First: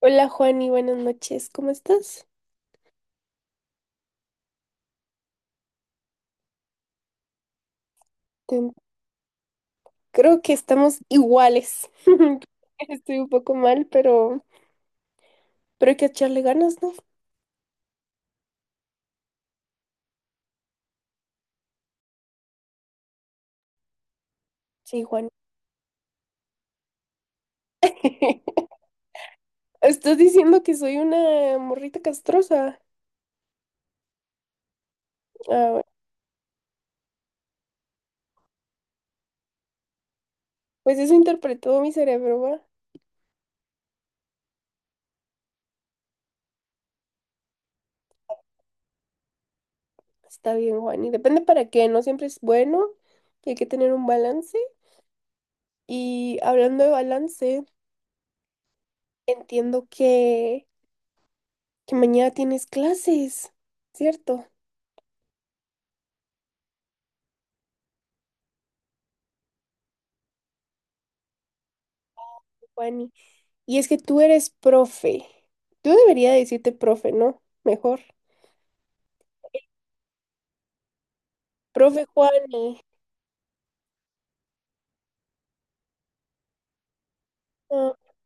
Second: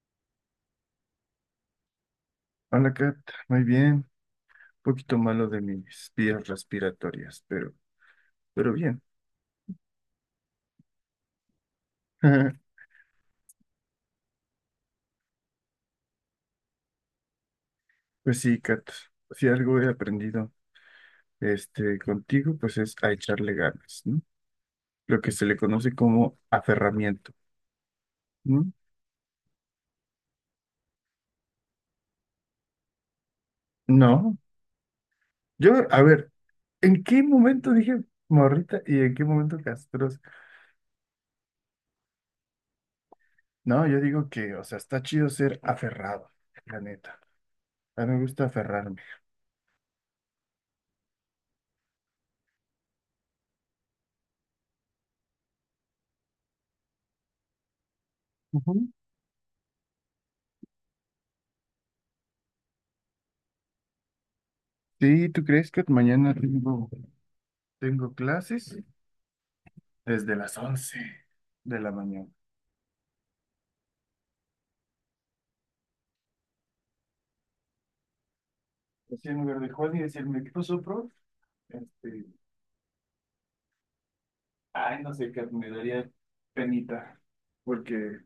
Hola Juani, buenas noches, ¿cómo estás? Hola, Kat. Muy bien. Un poquito malo de mis vías respiratorias, pero, Te- pero bien. Creo que estamos iguales. Estoy un poco mal, pero hay que echarle ganas, ¿no? Pues sí, Kat. Si algo he aprendido contigo, pues es a echarle ganas, ¿no? Sí, Lo Juan. que se le conoce como aferramiento. ¿No? Estás diciendo que soy una morrita castrosa. No. Ah, bueno, Yo, a ver, ¿en qué momento dije morrita y en qué momento castrosa? pues eso interpretó mi cerebro, ¿va? No, yo digo que, o sea, está chido ser aferrado, la neta. A mí me gusta aferrarme. Está bien, Juan y depende para qué, no siempre es bueno. Y hay que tener un balance. Y hablando de balance, Ujú. entiendo que, que mañana tienes clases, ¿cierto, Sí, ¿tú crees que mañana tengo clases? Desde las 11 de la mañana. Juani? Y es que tú eres profe. Tú deberías decirte profe, ¿no? Mejor. Así en lugar de Juan y decirme, ¿qué pasó, prof? Profe Este, Juani. Ay, no sé, qué me daría penita, No, porque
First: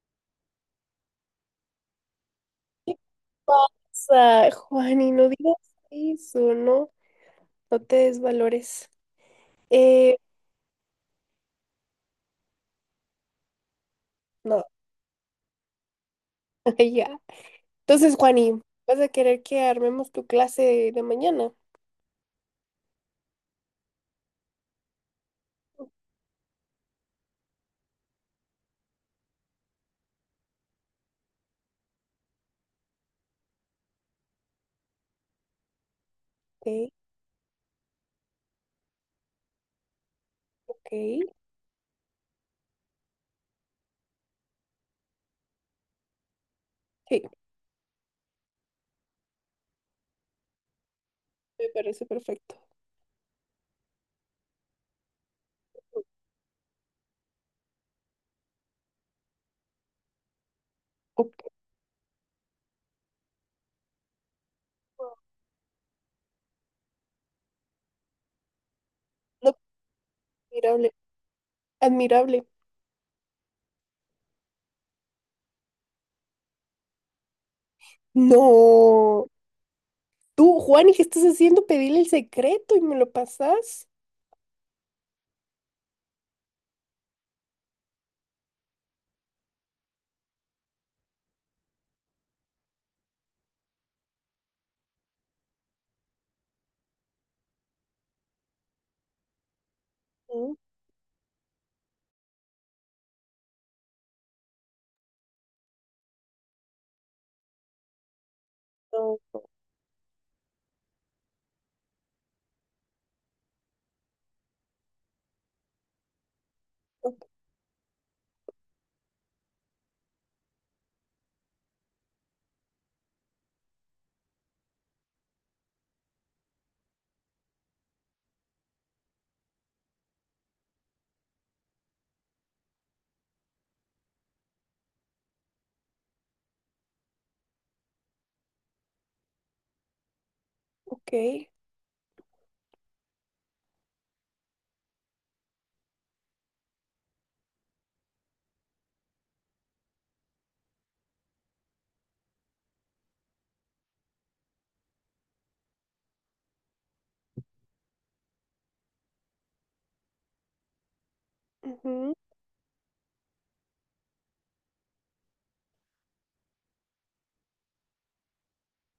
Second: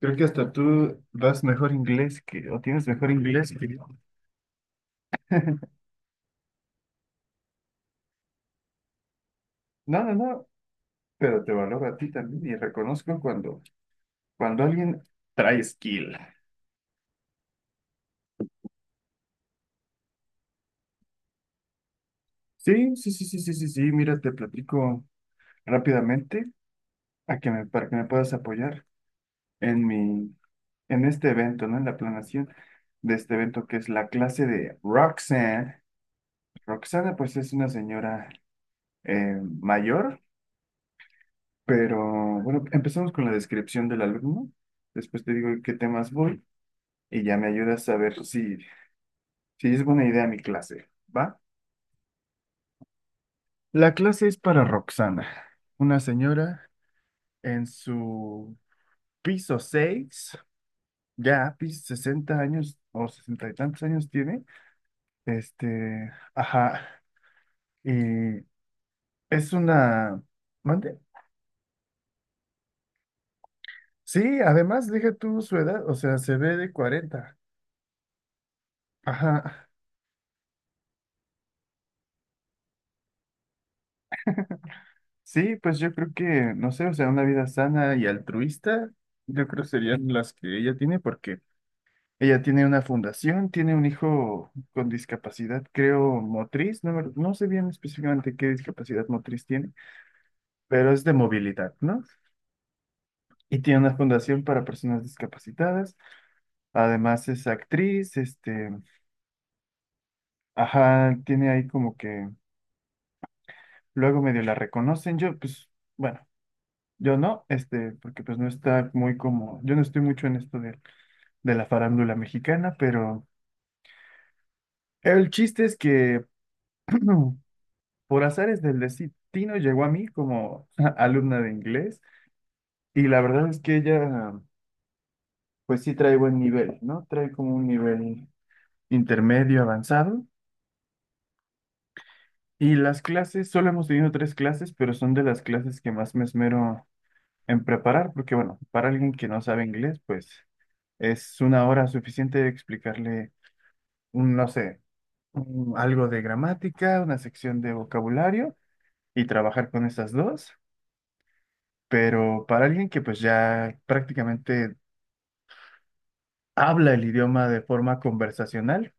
creo que hasta tú das mejor inglés que, o tienes ¿qué mejor inglés que yo. pasa, Juani? No digas eso, ¿no? No te desvalores. No, no, Eh, no, pero te valoro a ti también y reconozco cuando, no, cuando alguien trae skill. ya. Entonces, Juani, ¿vas a querer que armemos tu clase de mañana? Sí, sí, sí, sí, sí, sí, sí, mira, te platico rápidamente para que me puedas apoyar en mi, en este evento, ¿no? En la planeación de este evento que es la clase de Roxanne. Ok, Roxana, pues es una señora mayor, ok. pero bueno, empezamos con la descripción del alumno. Después te digo en qué temas voy Sí, y ya me ayudas a ver si es buena idea mi clase, ¿va? me parece perfecto. La clase es para Roxana, una señora en su piso 6 Ok. ya piso 60 años o 60 y tantos años tiene. Ajá, y es No, una... admirable. ¿Mande? Admirable. Sí, además, deja tú su edad, o sea, se ve de 40. No. Ajá, Tú, Juani, ¿qué estás haciendo? Pedirle el secreto y me lo pasas. sí, pues yo creo que, no sé, o sea, una vida sana y altruista, yo creo serían las que ella tiene, porque ella tiene una fundación, tiene un hijo con discapacidad, creo, motriz, no, no sé bien específicamente qué discapacidad motriz tiene, Mm, pero es de movilidad, ¿no? Y tiene una fundación para personas discapacitadas. Además es actriz, no. ajá, tiene ahí como que luego medio la reconocen. Yo, pues, bueno, O- yo no, porque pues no está muy como, yo no estoy mucho en esto de, la farándula mexicana, pero el chiste es que por azares del destino llegó a mí como alumna de inglés y la verdad es que ella, pues sí trae buen nivel, ¿no? Trae como un nivel intermedio avanzado. Ok. Y las clases, solo hemos tenido tres clases, pero son de las clases que más me esmero en preparar, porque bueno, para alguien que no sabe inglés, pues es una hora suficiente de explicarle, no sé, algo de gramática, una sección de vocabulario y trabajar con esas dos. Ujú, Pero para alguien que pues ya prácticamente habla el idioma de forma conversacional,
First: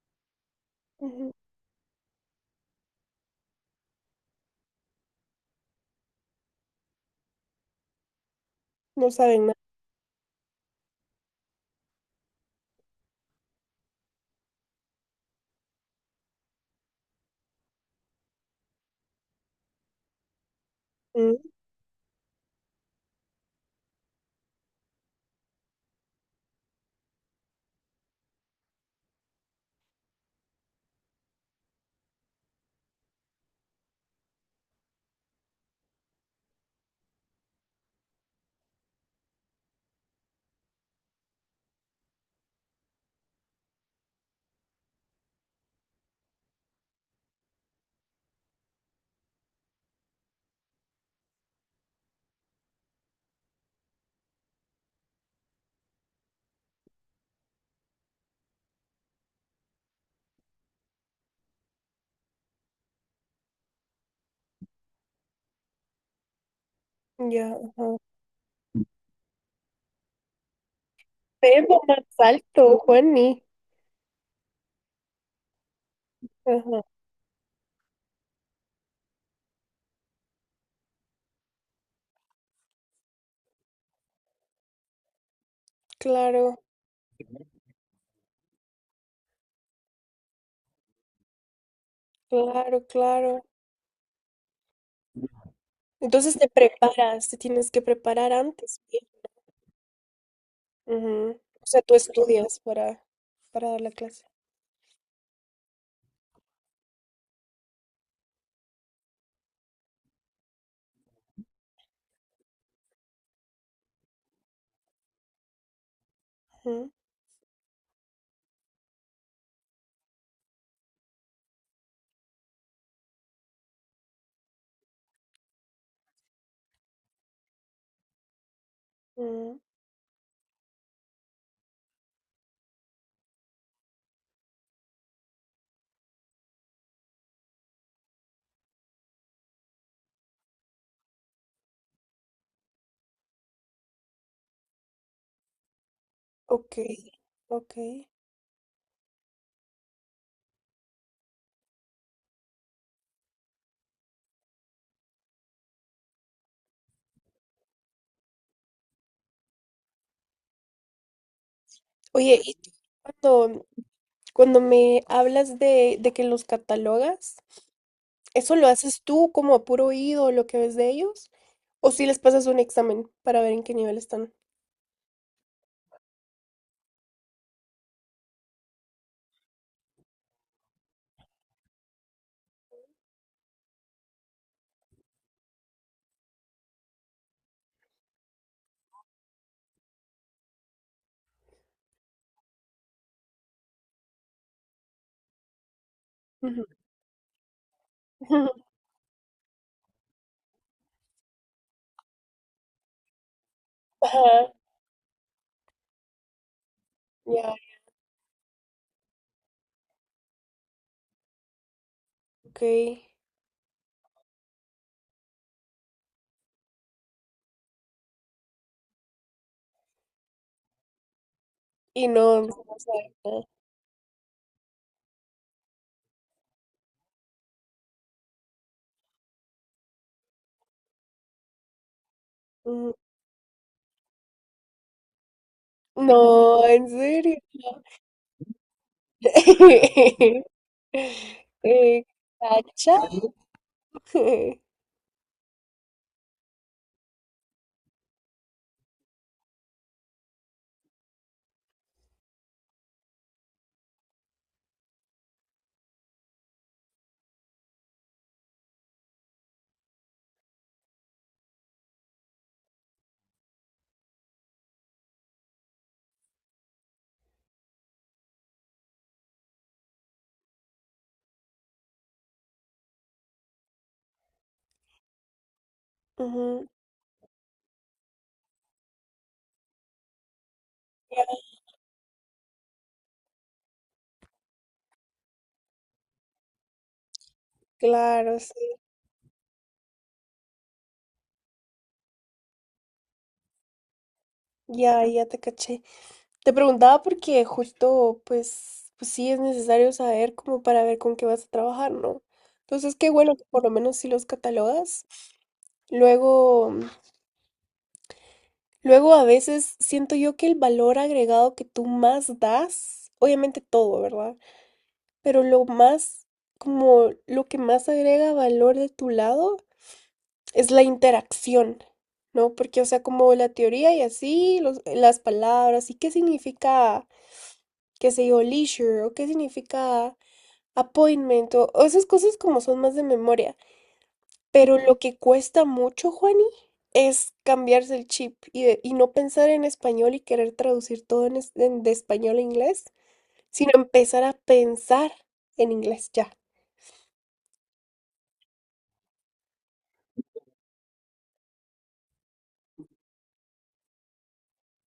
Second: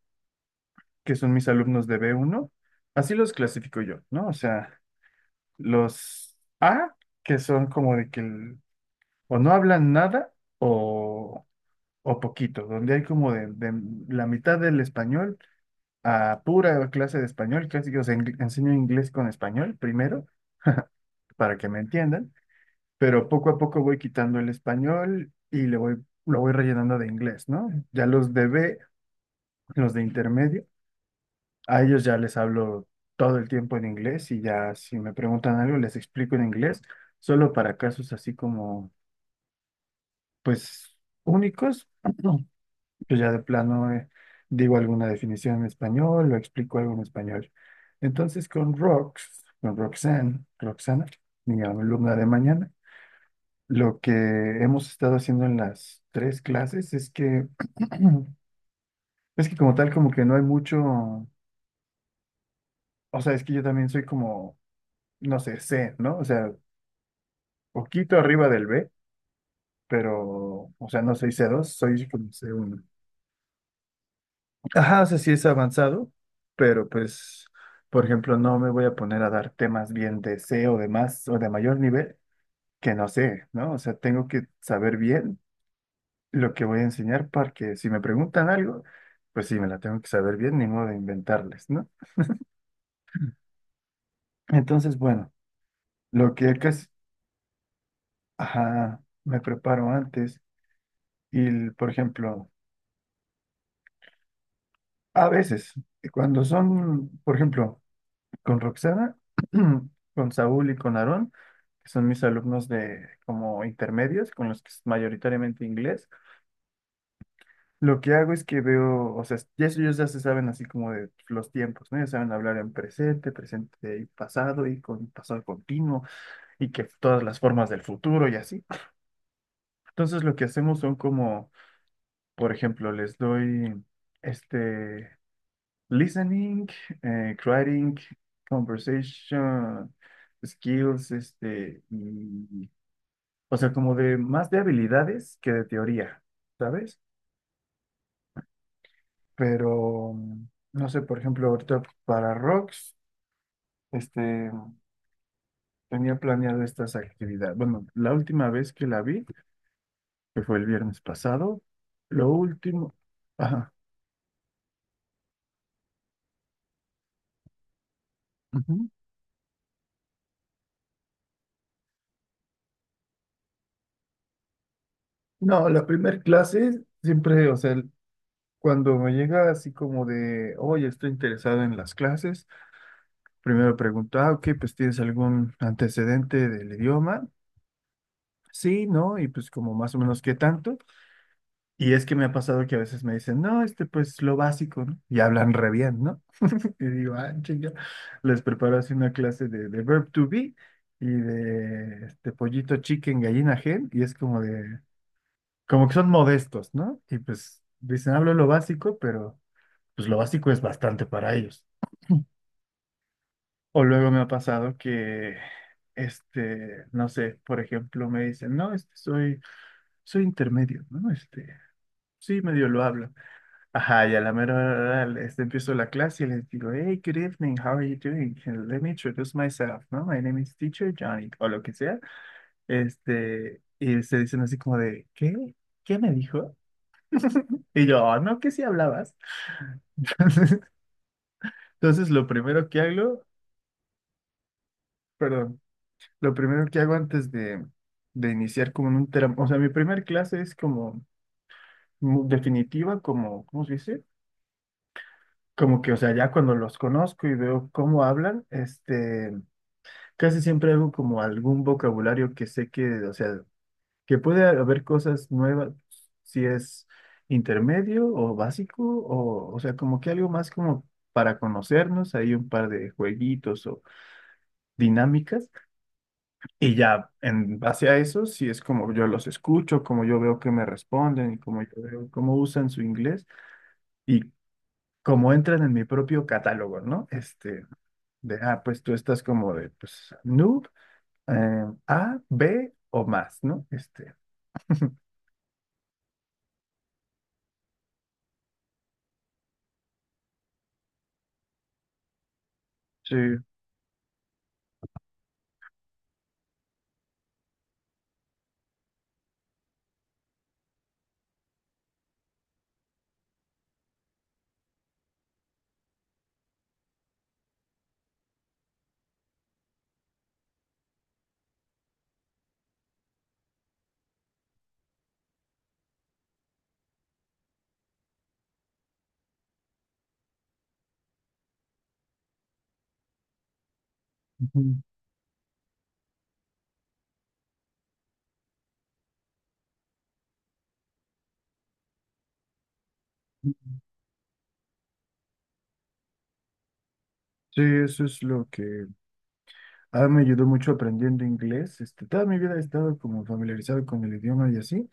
que ujú. son mis alumnos de B1, así los clasifico yo, ¿no? O sea, los A, que son como de que... No o saben no nada. hablan nada o, o poquito, donde hay como de la mitad del español a pura clase de español, casi que os enseño inglés con español primero Mm, para que me entiendan, pero poco a poco voy quitando el español y lo voy rellenando de inglés, ¿no? Ya los de B, los de intermedio, a ellos ya les hablo todo el tiempo en inglés y ya si me preguntan algo les explico en inglés, solo para casos así como, pues, únicos. Yo ya de plano digo alguna definición en español o explico algo en español. Entonces con Rox, con Roxanne, Roxana, mi alumna de mañana, lo que hemos estado haciendo en las tres clases es que, es que como tal como que no hay mucho, o sea, es que yo también soy como, no sé, C, ¿no? O sea, ya. poquito arriba del B, pero, o sea, no soy C2, Pero más soy como c alto, uno Juani. Ajá, o sea, sí es avanzado, Ajá. pero pues, por ejemplo, no me voy a poner a dar temas bien de C o de más o de mayor nivel que no sé, ¿no? O sea, tengo que saber bien lo Claro, que voy a enseñar para que si me preguntan algo, pues sí, me la tengo que saber bien, ni modo de inventarles, ¿no? claro, claro. Entonces, bueno, lo Entonces te que casi, preparas, te tienes que preparar antes, ajá, bien. me preparo antes Ujú. O y, sea, por ejemplo, para dar la clase. a veces, cuando son, por ejemplo, con Roxana, con Saúl y con Aarón, que son mis alumnos de como intermedios, con los que es mayoritariamente inglés. Ujú, Lo que hago es que veo, o sea, ya ellos ya se saben así como de los tiempos, ¿no? Ya saben hablar en presente, y pasado, y con pasado continuo, y que todas las formas del futuro y así. ujú. Entonces lo que hacemos son como, por ejemplo, les doy este. Listening, creating, conversation, skills, y, o sea, como de más de habilidades que de teoría, Ok, ¿sabes? ok. Pero, no sé, por ejemplo, ahorita para rocks, este, tenía planeado estas actividades. Bueno, la última vez que la vi, que fue el viernes pasado, lo Oye, último, cuando, ajá. cuando me hablas de que los catalogas, ¿eso lo Ujú. haces tú como a puro oído, lo que ves de ellos? ¿O si les pasas un examen para ver en qué nivel están? No, la primer clase siempre, o sea, cuando me llega así como de, oye, estoy interesado en las clases, primero pregunto, ah, ok, pues ¿tienes algún antecedente del idioma? Sí, ¿no? Y pues como más o menos qué tanto. Y es que me ha pasado que a veces me dicen, no, pues lo básico, ¿no? Y hablan re bien, ¿no? Ujú. Y digo, ah, chinga, les preparo así una clase de, verb to be y de este pollito chicken, gallina hen, y es como Ajá, de, como que son modestos, ¿no? Y ya, pues dicen, hablo lo básico, pero... pues lo básico es bastante para ellos. ok. O luego me ha pasado que, no sé, por ejemplo, me dicen, no, soy intermedio, ¿no? Y Sí, no, no medio lo hablo. sabe nada. Ajá, y a la mera hora, empiezo la clase y les digo, hey, good evening, how are you doing? Let me introduce myself, ¿no? My name is teacher Johnny, o lo que sea. Ujú. Y se dicen así como de, ¿qué? ¿Qué me dijo? No, en serio. Y yo, "Ah, no, que sí hablabas". Eh, Entonces, lo primero que ¿cacha? hago, perdón. Lo primero que hago antes de iniciar como en un tram, o sea, mi primer clase es como definitiva, como, ¿cómo se dice? Como que, o sea, ya cuando los conozco y veo cómo hablan, casi siempre hago como algún vocabulario que sé que, o sea, que puede haber cosas nuevas, si es intermedio o básico, o sea, como que algo más como para conocernos, hay un par de jueguitos o dinámicas. Ujú, Y ya en base a eso, sí es como yo los escucho, como yo veo que me responden y como yo veo cómo usan su inglés y cómo entran en mi propio catálogo, ¿no? Claro, De, sí. ah, pues tú estás como de, pues, noob, A, B o más, ¿no? Ya, ya te caché. Te preguntaba porque justo, pues, pues sí es necesario saber como para ver con qué vas a trabajar, ¿no? Entonces, qué Sí. bueno que por lo menos si los catalogas. Luego, luego a veces siento yo que el valor agregado que tú más das, obviamente todo, ¿verdad? Pero lo más, como lo que más agrega valor de tu lado es la interacción, ¿no? Porque, o sea, como la teoría y así, las palabras, y qué significa, qué sé yo, leisure, o qué significa appointment, o esas cosas como son más de memoria. Pero Ujú. lo que cuesta mucho, Juani, es cambiarse el chip y no pensar en español y querer traducir todo de español a inglés, sino empezar a pensar en inglés ya. Sí, eso es lo que me ayudó mucho aprendiendo inglés. Toda mi vida he estado como familiarizado con el idioma y así,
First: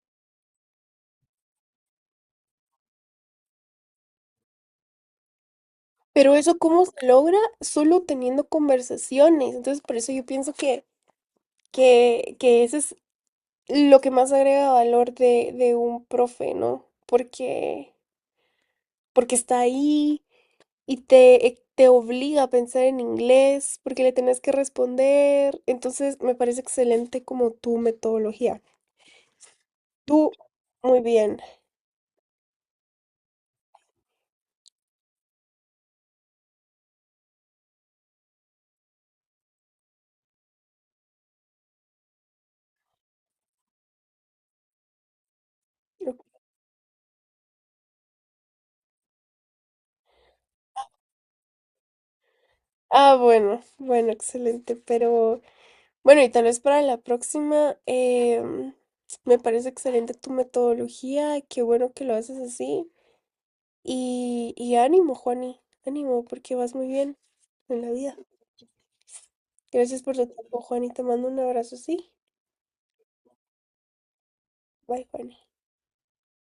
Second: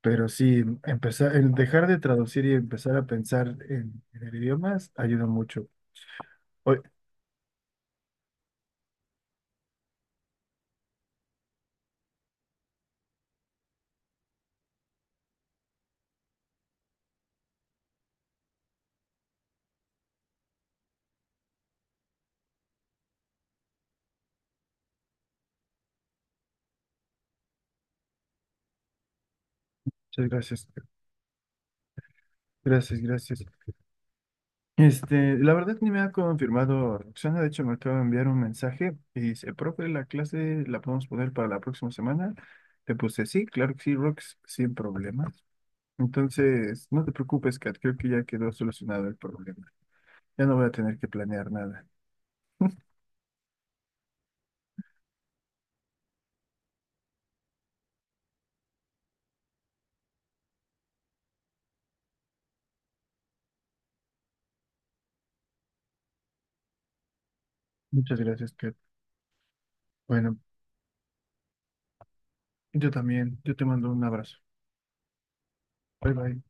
pero sí, empezar, el dejar de traducir y empezar a pensar en el idioma ayuda mucho. Pero eso Oye, cómo se logra solo teniendo conversaciones. Entonces, por eso yo pienso que ese es lo que más agrega valor de un profe, ¿no? Porque, porque está ahí, te obliga a pensar en inglés porque le tenés que responder. Entonces, me parece excelente como tu metodología. Tú, muchas gracias. muy bien. Gracias, gracias. La verdad ni me ha confirmado Roxana, de hecho me acaba de enviar un mensaje y dice, profe, la clase la podemos poner para la próxima semana. Le puse sí, claro que sí, Rox, sin problemas. Ok. Entonces, no te preocupes, Kat, creo que ya quedó solucionado el problema. Ya no voy a tener que planear nada. Ah, bueno, bueno, excelente. Pero bueno, y tal vez para la próxima, me parece excelente tu metodología. Qué bueno que lo haces así. Y ánimo, Juani, ánimo, porque vas muy bien en la vida. Muchas gracias, Kat. Gracias por tu Bueno, tiempo, Juani. Te mando un abrazo, sí. yo también, yo te mando un abrazo. Bye, Juani. Bye bye.